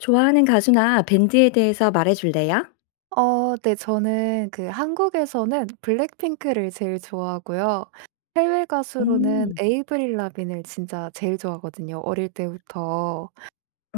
좋아하는 가수나 밴드에 대해서 말해 줄래요? 어 네. 저는 그 한국에서는 블랙핑크를 제일 좋아하고요. 해외 가수로는 음. 에이브릴 라빈을 진짜 제일 좋아하거든요, 어릴 때부터.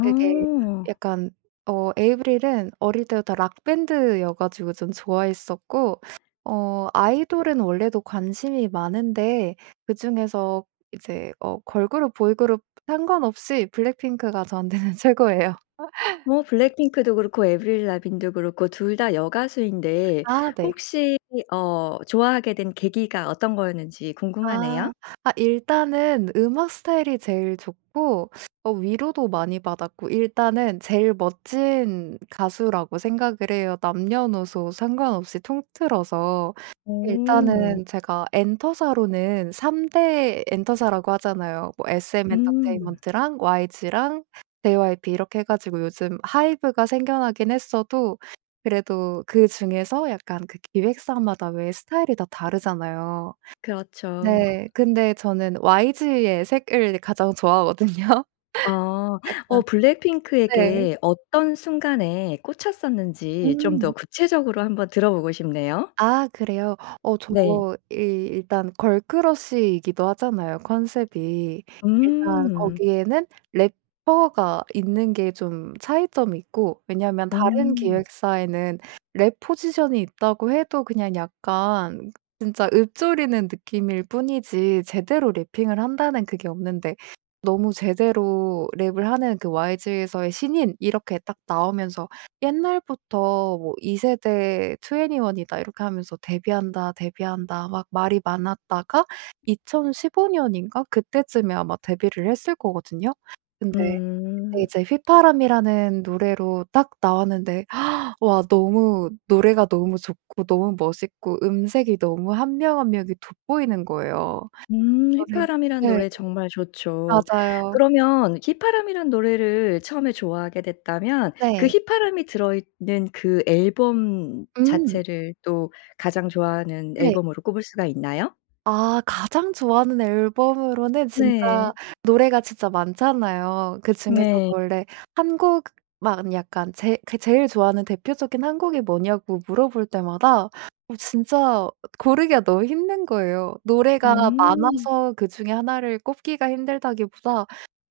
되게 약간 어 에이브릴은 어릴 때부터 락 밴드여 가지고 좀 좋아했었고 어 아이돌은 원래도 관심이 많은데 그중에서 이제 어 걸그룹, 보이그룹 상관없이 블랙핑크가 저한테는 최고예요. 뭐 블랙핑크도 그렇고 에이브릴 라빈도 그렇고 2 다 여가수인데 아 네. 혹시 어 좋아하게 된 계기가 어떤 거였는지 아. 궁금하네요. 아 일단은 음악 스타일이 제일 좋고 어 위로도 많이 받았고 일단은 제일 멋진 가수라고 생각을 해요 남녀노소 상관없이 통틀어서. 오. 일단은 제가 엔터사로는 3 대 엔터사라고 하잖아요. 뭐 음. SM엔터테인먼트랑 YG랑 JYP 이렇게 해 가지고 요즘 하이브가 생겨나긴 했어도 그래도 그중에서 약간 그 기획사마다 왜 스타일이 다 다르잖아요. 그렇죠. 네. 근데 저는 YG의 색을 가장 좋아하거든요. 어. 약간 어 네. 블랙핑크에게 어떤 순간에 꽂혔었는지 좀 더 음. 구체적으로 한번 들어 보고 싶네요. 아 그래요. 어 저 네. 이 일단 걸크러쉬 이기도 하잖아요 컨셉이. 일단 음. 거기에는 래퍼가 있는 게 좀 차이점이 있고 왜냐면 다른 음. 기획사에는 랩 포지션이 있다고 해도 그냥 약간 진짜 읊조리는 느낌일 뿐이지 제대로 래핑을 한다는 그게 없는데 너무 제대로 랩을 하는 그 "YG에서의 신인." 이렇게 딱 나오면서 옛날부터 뭐 "2 세대 2ne1이다." 이렇게 하면서 "데뷔한다, 데뷔한다." 막 말이 많았다가 2015 년인가 그때쯤에 아마 데뷔를 했을 거거든요. 근데 그때 음. 이제 휘파람이라는 노래로 딱 나왔는데 와 너무 노래가 너무 좋고 너무 멋있고 음색이 너무 1 명, 1 명이 돋보이는 거예요. 음. 아 네. 휘파람이란 네. 노래 정말 좋죠. 맞아요. 그러면 휘파람이란 노래를 처음에 좋아하게 됐다면 그 네. 휘파람이 들어있는 그 앨범 음. 자체를 또 가장 좋아하는 네. 앨범으로 꼽을 수가 있나요? 아 가장 좋아하는 앨범으로는 진짜 네. 노래가 진짜 많잖아요. 그 중에서 네. 원래 1 곡만 약간 제 제 제일 좋아하는 대표적인 1 곡이 뭐냐고 물어볼 때마다 어 진짜 고르기가 너무 힘든 거예요. 노래가 음. 많아서 그중에 1 를 꼽기가 힘들다기보다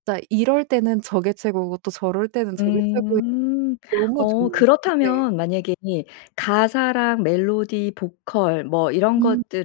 진짜 이럴 때는 저게 최고고 또 저럴 때는 저게 최고인 음. 너무 어 좋은 네. 그렇다면 만약에 가사랑 멜로디, 보컬 뭐 이런 음. 것들을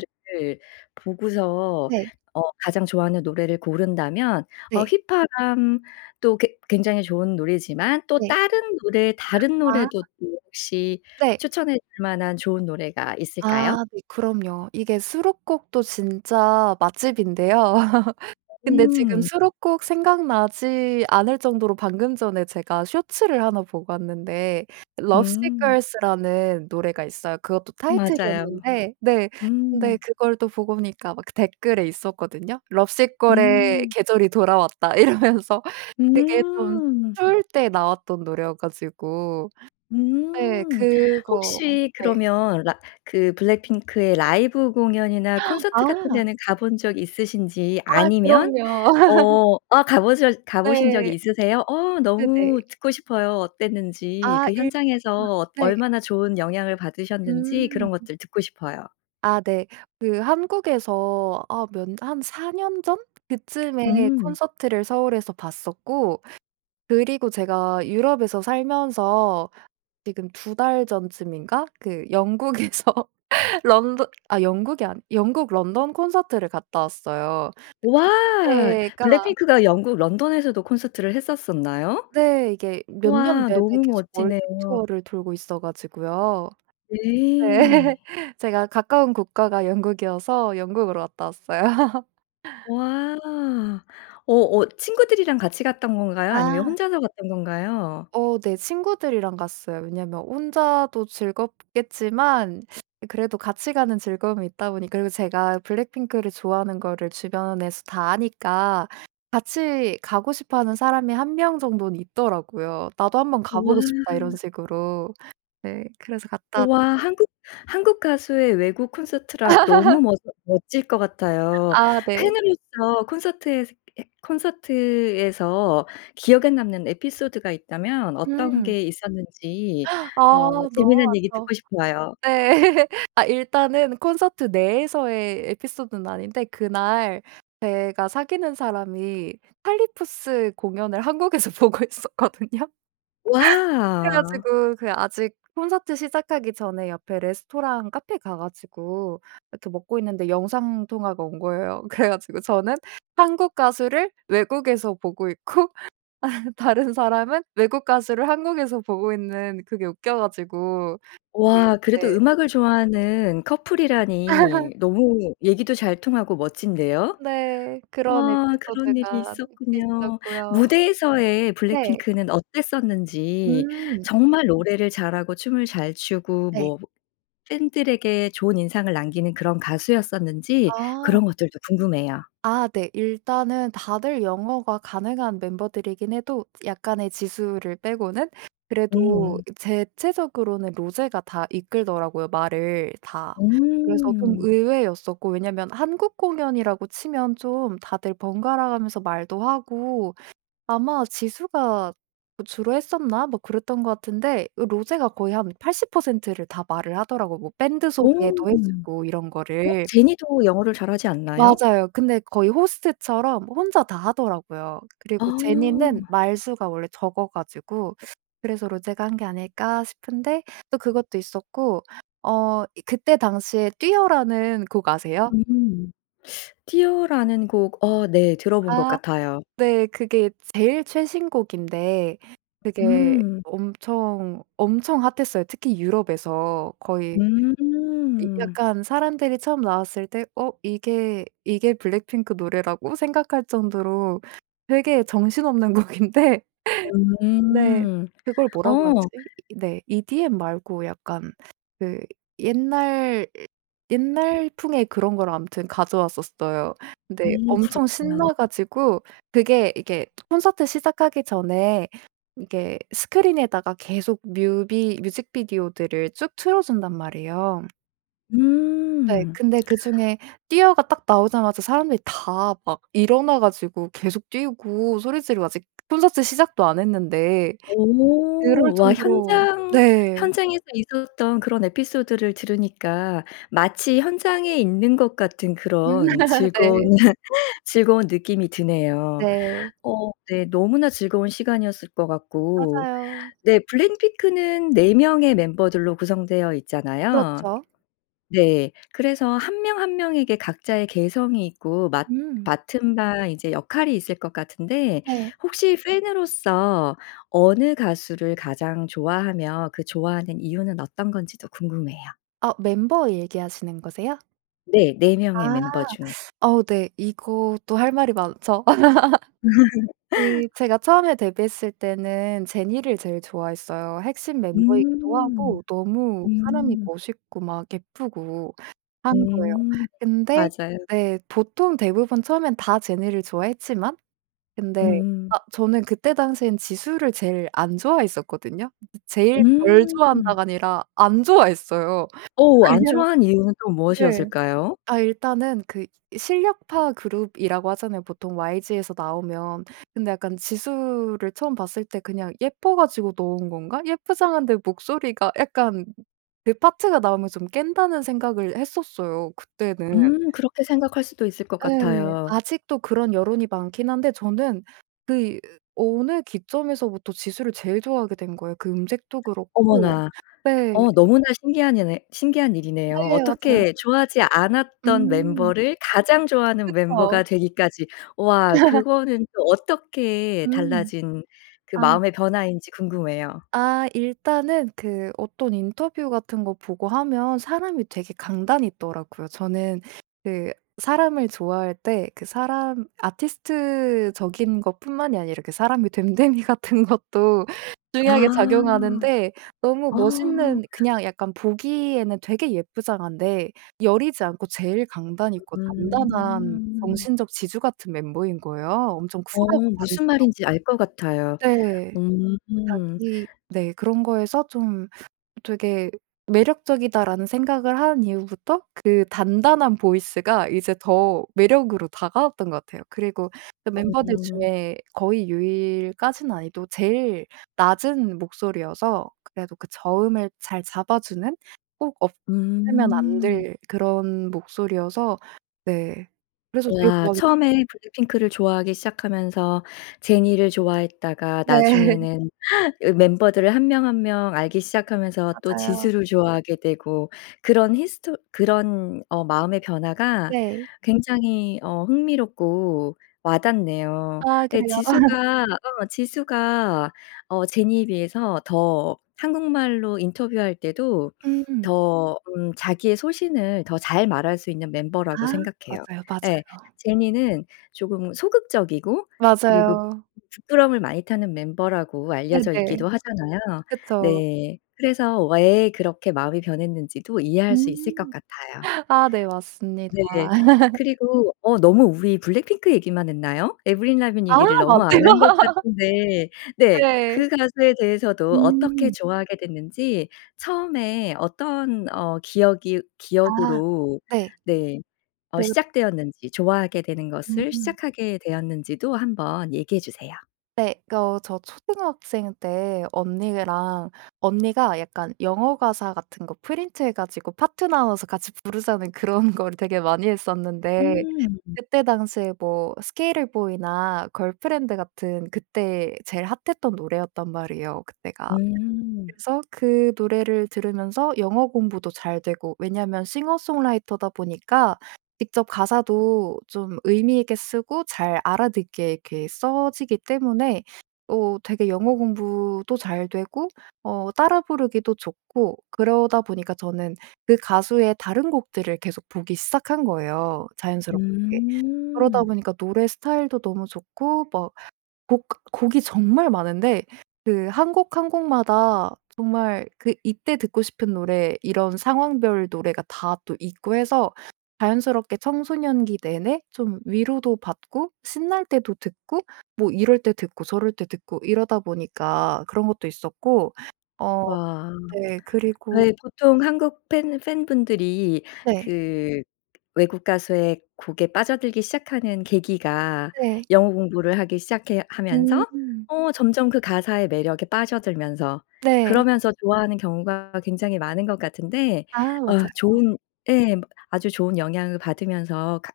보고서 네. 어 가장 좋아하는 노래를 고른다면 어 네. 휘파람도 괴 굉장히 좋은 노래지만 또 네. 다른 노래 다른 노래도 아. 또 혹시 네. 추천해 줄 만한 좋은 노래가 있을까요? 아 네. 그럼요. 이게 수록곡도 진짜 맛집인데요. 근데 지금 음. 수록곡 생각나지 않을 정도로 방금 전에 제가 쇼츠를 1 보고 왔는데 Lovesick 음. Girls 라는 노래가 있어요. 그것도 맞아요. 타이틀이었는데 네. 근데 음. 그걸 또 보고 오니까 막 댓글에 있었거든요. "Lovesick Girls의 음. 계절이 돌아왔다." 이러면서 그게 좀 음. 추울 때 나왔던 노래여 가지고. 네. 음. 그거 혹시 네. 그러면 라 그 블랙핑크의 라이브 공연이나 콘서트 같은 아. 데는 가 본 적 있으신지 아 아니면 그럼요. 어 아 가 보셨 가 보신 적 네. 있으세요? 어 그 네. 너무 듣고 싶어요 어땠는지. 아 그 일 현장에서 [unintelligible] 어 네. 얼마나 좋은 영향을 받으셨는지 그런 음. 것들 듣고 싶어요. 아 네. 그 한국에서 아 몇 한 4 년 전 그쯤에 음. 콘서트를 서울에서 봤었고 그리고 제가 유럽에서 살면서 지금 2 달 전쯤인가 그 영국에서 런던 아 영국이 아니 아 영국 런던 콘서트를 갔다 왔어요. 우와. 그때가 블랙핑크가 영국 런던에서도 콘서트를 했었었나요? 네. 이게 몇 년 우와. 내내 너무 계속 멋지네요. 월드투어를 돌고 있어 가지고요. 네. 네. 제가 가까운 국가가 영국이어서 영국으로 갔다 왔어요. 와. 오 어 친구들이랑 같이 갔던 건가요? 아니면 아. 혼자서 갔던 건가요? 어 네. 친구들이랑 갔어요. 왜냐면 혼자도 즐겁겠지만 그래도 같이 가는 즐거움이 있다 보니까 그리고 제가 블랙핑크를 좋아하는 거를 주변에서 다 아니까 같이 가고 싶어 하는 사람이 1 명 정도는 있더라고요. "나도 한번 가 보고 와. 싶다." 이런 식으로. 네. 그래서 갔다 우와. 왔어요. 한국, 한국 가수의 외국 콘서트라 너무 멋 멋질 것 같아요. 아 네. 팬으로서 콘서트에서 해 콘서트에서 기억에 남는 에피소드가 있다면 어떤 음. 게 있었는지 아 어 너무 재밌는 얘기 많죠. 듣고 싶어요. 네. 아 일단은 콘서트 내에서의 에피소드는 아닌데 그날 제가 사귀는 사람이 찰리푸스 공연을 한국에서 보고 있었거든요. 그래 와. 가지고 그게 아직 콘서트 시작하기 전에 옆에 레스토랑 카페 가 가지고 이렇게 먹고 있는데 영상 통화가 온 거예요. 그래 가지고 저는 한국 가수를 외국에서 보고 있고 다른 사람은 외국 가수를 한국에서 보고 있는 그게 웃겨 가지고 그 와. 그래도 네. 음악을 좋아하는 커플이라니 너무 얘기도 잘 통하고 멋진데요. 네. 그런 와 그런 일이 에피소드가 있었군요. 있었고요. 무대에서의 네. 블랙핑크는 어땠었는지 음. 정말 노래를 잘하고 춤을 잘 추고 네. 뭐 팬 들에게 좋은 인상을 남기는 그런 가수였었는지 아. 그런 것들도 궁금해요. 아 네. 일단은 다들 영어가 가능한 멤버들이긴 해도 약간의 지수를 빼고는 그래도 음. 대체적으로는 로제가 다 이끌더라고요 말을 다. 그래서 좀 음. 의외였었고 왜냐면 한국 공연이라고 치면 좀 다들 번갈아 가면서 말도 하고 아마 지수가 주로 했었나 뭐 그랬던 것 같은데 로제가 거의 한 80% 를 다 말을 하더라고요 뭐 밴드 오. 소개도 해 주고 이런 어 거를. 제니도 영어를 잘하지 않나요? 맞아요. 근데 거의 호스트처럼 혼자 다 하더라고요. 아. 그리고 제니는 말수가 원래 적어 가지고 '그래서 로제가 한 게 아닐까.' 싶은데 또 그것도 있었고 어 그때 당시에 뛰어라는 곡 아세요? 음. '뛰어.'라는 곡. 어 네. 들어본 것 아. 같아요. 네. 그게 제일 최신 곡인데 그게 음. 엄청, 엄청 핫했어요 특히 유럽에서. 거의 야 음. 약간 사람들이 처음 나왔을 때 어 '이게, 이게 블랙핑크 노래라고?' 생각할 정도로 되게 정신없는 곡인데. 네. 음. 그걸 뭐라고 어. 하지. 이 네. EDM 말고 약간 그 옛날, 옛날풍의 그런 걸 아무튼 가져왔었어요. 근데 음. 엄청 그렇구나. 신나 가지고 그게 이게 콘서트 시작하기 전에 이게 스크린에다가 계속 뮤비 뮤직비디오들을 쭉 틀어 준단 말이에요. 네. 음. 근데 그중에 뛰어가 딱 나오자마자 사람들이 다 막 일어나 가지고 계속 뛰고 소리 지르고 아직 콘서트 시작도 안 했는데 그럴 오. 와 정도로 현장 네. 현장에서 있었던 그런 에피소드를 들으니까 마치 현장에 있는 것 같은 음 그런 즐거, 네. 즐거운 느낌이 드네요. 네. 어 네 너무나 즐거운 시간이었을 것 같고 맞아요. 네 블랙핑크는 4 명의 멤버들로 구성되어 있잖아요. 그렇죠. 네. 그래서 1 명 1 명에게 각자의 개성이 있고 맡 음. 맡은 바 이제 역할이 있을 것 같은데 네. 혹시 팬으로서 어느 가수를 가장 좋아하며 그 좋아하는 이유는 어떤 건지도 궁금해요. 아 멤버 얘기하시는 거세요? 네. 4 명의 아 멤버 중에. 어 네. 이것도 할 말이 많죠. 이 제가 처음에 데뷔했을 때는 제니를 제일 좋아했어요. 핵심 멤버이기도 음. 하고 너무 사람이 음. 멋있고 막 예쁘고 한 거예요. 음 근데 맞아요. 네, 보통 대부분 처음에는 다 제니를 좋아했지만 근데 음. 아 저는 그때 당시에는 지수를 제일 안 좋아했었거든요. 제일 덜 음. 좋아한다가 아니라 안 좋아했어요. 어 안 왜냐. 좋아한 이유는 또 네. 무엇이었을까요? 아 일단은 그 실력파 그룹이라고 하잖아요 보통 YG에서 나오면. 근데 약간 지수를 처음 봤을 때 '그냥 예뻐 가지고 넣은 건가?' 예쁘장한데 목소리가 약간 걔 파트가 나오면 좀 깬다는 생각을 했었어요 그때는. 음 그렇게 생각할 수도 있을 것 예. 같아요. 아직도 그런 여론이 많기는 한데 저는 그 어느 기점에서부터 지수를 제일 좋아하게 된 거예요 그 음색도 그렇고 어머나. 네. 어 너무나 신기한 예네 신기한 일이네요. 네 맞아요. 어떻게 좋아하지 않았던 음. 멤버를 가장 좋아하는 그쵸. 멤버가 되기까지, 와 그거는 또 어떻게 음. 달라진 그 아. 마음의 변화인지 궁금해요. 아 일단은 그 어떤 인터뷰 같은 거 보고하면 사람이 되게 강단이 있더라고요. 저는 그 사람을 좋아할 때 그 사람 아티스트적인 것뿐만이 아니라 그 사람의 됨됨이 같은 것도 중요하게 아. 작용하는데 너무 어. 멋있는 그냥 약간 보기에는 되게 예쁘장한데 여리지 않고 제일 강단 있고 단단한 음. 정신적 지주 같은 멤버인 거예요 엄청 어 쿨하고 무슨 당차고. 말인지 알 거 같아요. 네. 음. 자기 네. 그런 거에서 '좀 되게 매력적이다.'라는 생각을 한 이후부터 그 단단한 보이스가 이제 더 매력으로 다가왔던 것 같아요. 그리고 그 멤버들 음. 중에 거의 유일까지는 아니어도 제일 낮은 목소리여서 그래도 그 저음을 잘 잡아주는 꼭 없으면 안 음. 될 그런 목소리여서 네 그래서 되게 우와. 좋아하게 처음에 블랙핑크를 좋아하기 시작하면서 제니를 좋아했다가 네. 나중에는 으 멤버들을 1 명 1 명 알기 시작하면서 또 맞아요. 지수를 좋아하게 되고 그런 히스토 그런 어 마음의 변화가 네. 굉장히 어 흥미롭고 와닿네요. 아 예 그래요. 지수가 어 지수가 어 제니에 비해서 더 한국말로 인터뷰할 때도 음. 더 음 자기의 소신을 더 잘 말할 수 있는 멤버라고 아 생각해요. 맞아요. 예. 맞아요. 제니는 조금 소극적이고 그리고 맞아요. 부끄럼을 많이 타는 멤버라고 알려져 네네. 있기도 하잖아요. 그쵸. 네. 그래서 왜 그렇게 마음이 변했는지도 이해할 수 있을 것 음. 같아요. 아 네. 맞습니다. 네. 그리고 어 너무 우리 블랙핑크 얘기만 했나요? 에이브릴 라빈 아 얘기를 너무 안 맞네요. 한 것 같은데 네 네. 그 가수에 대해서도 어떻게 음. 좋아하게 됐는지 처음에 어떤 어 기억이 아. 기억으로 네. 네 어 네. 시작되었는지 좋아하게 되는 것을 음. 시작하게 되었는지도 한번 얘기해 주세요. 네 거 저 초등학생 때 언니랑 언니가 약간 영어 가사 같은 거 프린트해 가지고 파트 나눠서 같이 부르자는 그런 걸 되게 많이 했었는데 음. 그때 당시에 뭐 Sk8er Boi 나 걸프렌드 같은 그때 제일 핫했던 노래였단 말이에요 그때가. 음. 그래서 그 노래를 들으면서 영어 공부도 잘 되고 왜냐면 싱어송라이터다 보니까 직접 가사도 좀 의미 있게 쓰고 잘 알아듣게 이렇게 써지기 때문에 어 되게 영어 공부도 잘 되고 어 따라 부르기도 좋고 그러다 보니까 저는 그 가수의 다른 곡들을 계속 보기 시작한 거예요 자연스럽게. 그러다 음. 보니까 노래 스타일도 너무 좋고 뭐 곡 곡이 정말 많은데 그 1 곡, 1 곡마다 정말 그 이때 듣고 싶은 노래 이런 상황별 노래가 다 또 있고 해서 자연스럽게 청소년기 내내 좀 위로도 받고 신날 때도 듣고 뭐 이럴 때 듣고 저럴 때 듣고 이러다 보니까 그런 것도 있었고 어 와. 네 그리고 네 보통 한국 팬 팬 분들이 네. 그 외국 가수의 곡에 빠져들기 시작하는 계기가 네. 영어 공부를 하기 시작해 하면서 음. 어 점점 그 가사의 매력에 빠져들면서 네. 그러면서 좋아하는 경우가 굉장히 많은 것 같은데 아 어 맞아요. 좋은 예 아주 좋은 영향을 받으면서 가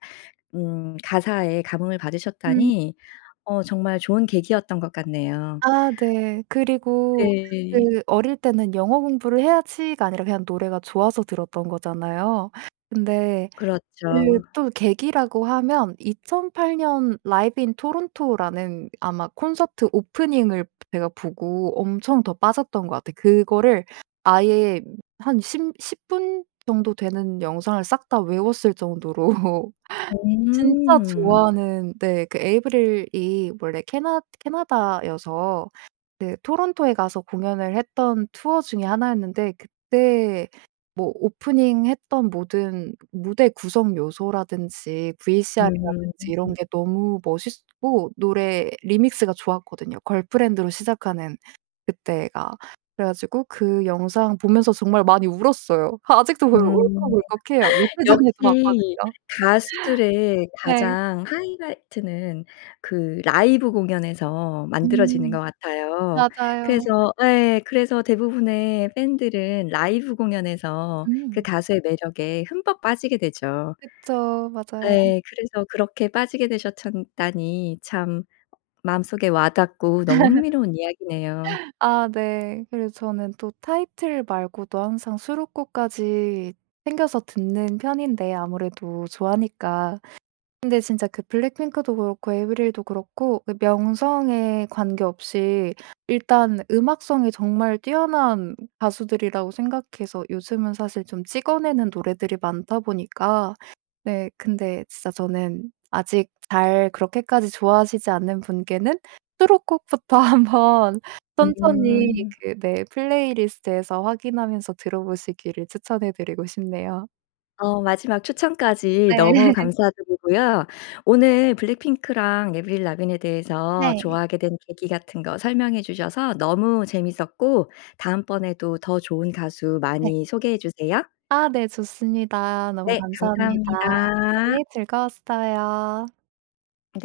음 가사에 감흥을 음. 받으셨다니 어 정말 좋은 계기였던 것 같네요. 아 네. 그리고 네. 그 어릴 때는 '영어 공부를 해야지.'가 아니라 그냥 노래가 좋아서 들었던 거잖아요. 근데 그 그렇죠. 또 계기라고 하면 2008 년 라이브 인 토론토라는 아마 콘서트 오프닝을 제가 보고 엄청 더 빠졌던 것 같아. 그거를 아예 한 심 10 분 정도 되는 영상을 싹 다 외웠을 정도로 진짜 음. 좋아하는 네 그 에이브릴이 원래 캐나 캐나다여서 그 토론토에 가서 공연을 했던 투어 중의 1 였는데 그때 뭐 오프닝 했던 모든 무대 구성 요소라든지 음. VCR이라든지 이런 게 너무 멋있었고 노래 리믹스가 좋았거든요 걸프렌드로 시작하는 그때가. 그래 가지고 그 영상 보면서 정말 많이 울었어요. 아직도 그 음 울컥울컥해요. 며칠 전에도 역시 봤거든요. 가수들의 네. 가장 하이라이트는 그 라이브 공연에서 만들어지는 음. 것 같아요. 맞아요. 그래서 예 그래서 대부분의 팬 들은 라이브 공연에서 그 음. 가수의 매력에 흠뻑 빠지게 되죠. 그쵸. 맞아요. 네 그래서 그렇게 빠지게 되셨 참 다니 참 마음속에 와 닿고 너무 흥미로운 이야기네요. 아 네. 그래서 저는 또 타이틀 말고도 항상 수록곡까지 챙겨서 듣는 편인데 아무래도 좋아하니까. 근데 진짜 그 블랙핑크도 그렇고 에이브릴도 그렇고 그 명성에 관계없이 일단 음악성이 정말 뛰어난 가수들이라고 생각해서 요즘은 사실 좀 찍어내는 노래들이 많다 보니까 네 근데 진짜 저는 아직 잘 그렇게까지 좋아하시지 않는 분께는 수록곡부터 한번 천천히 음. 그 네 플레이리스트에서 확인하면서 들어보시기를 추천해 드리고 싶네요. 어 마지막 추천까지 네. 너무 감사 드리고요. 오늘 블랙핑크랑 에이브릴 라빈에 대해서 네. 좋아하게 된 계기 같은 거 설명해 주셔서 너무 재미있었고 다음번에도 더 좋은 가수 네. 많이 소개해 주세요. 아 네 좋습니다. 너무 네 감사합니다. 감사합니다. 네 즐거웠어요. 네.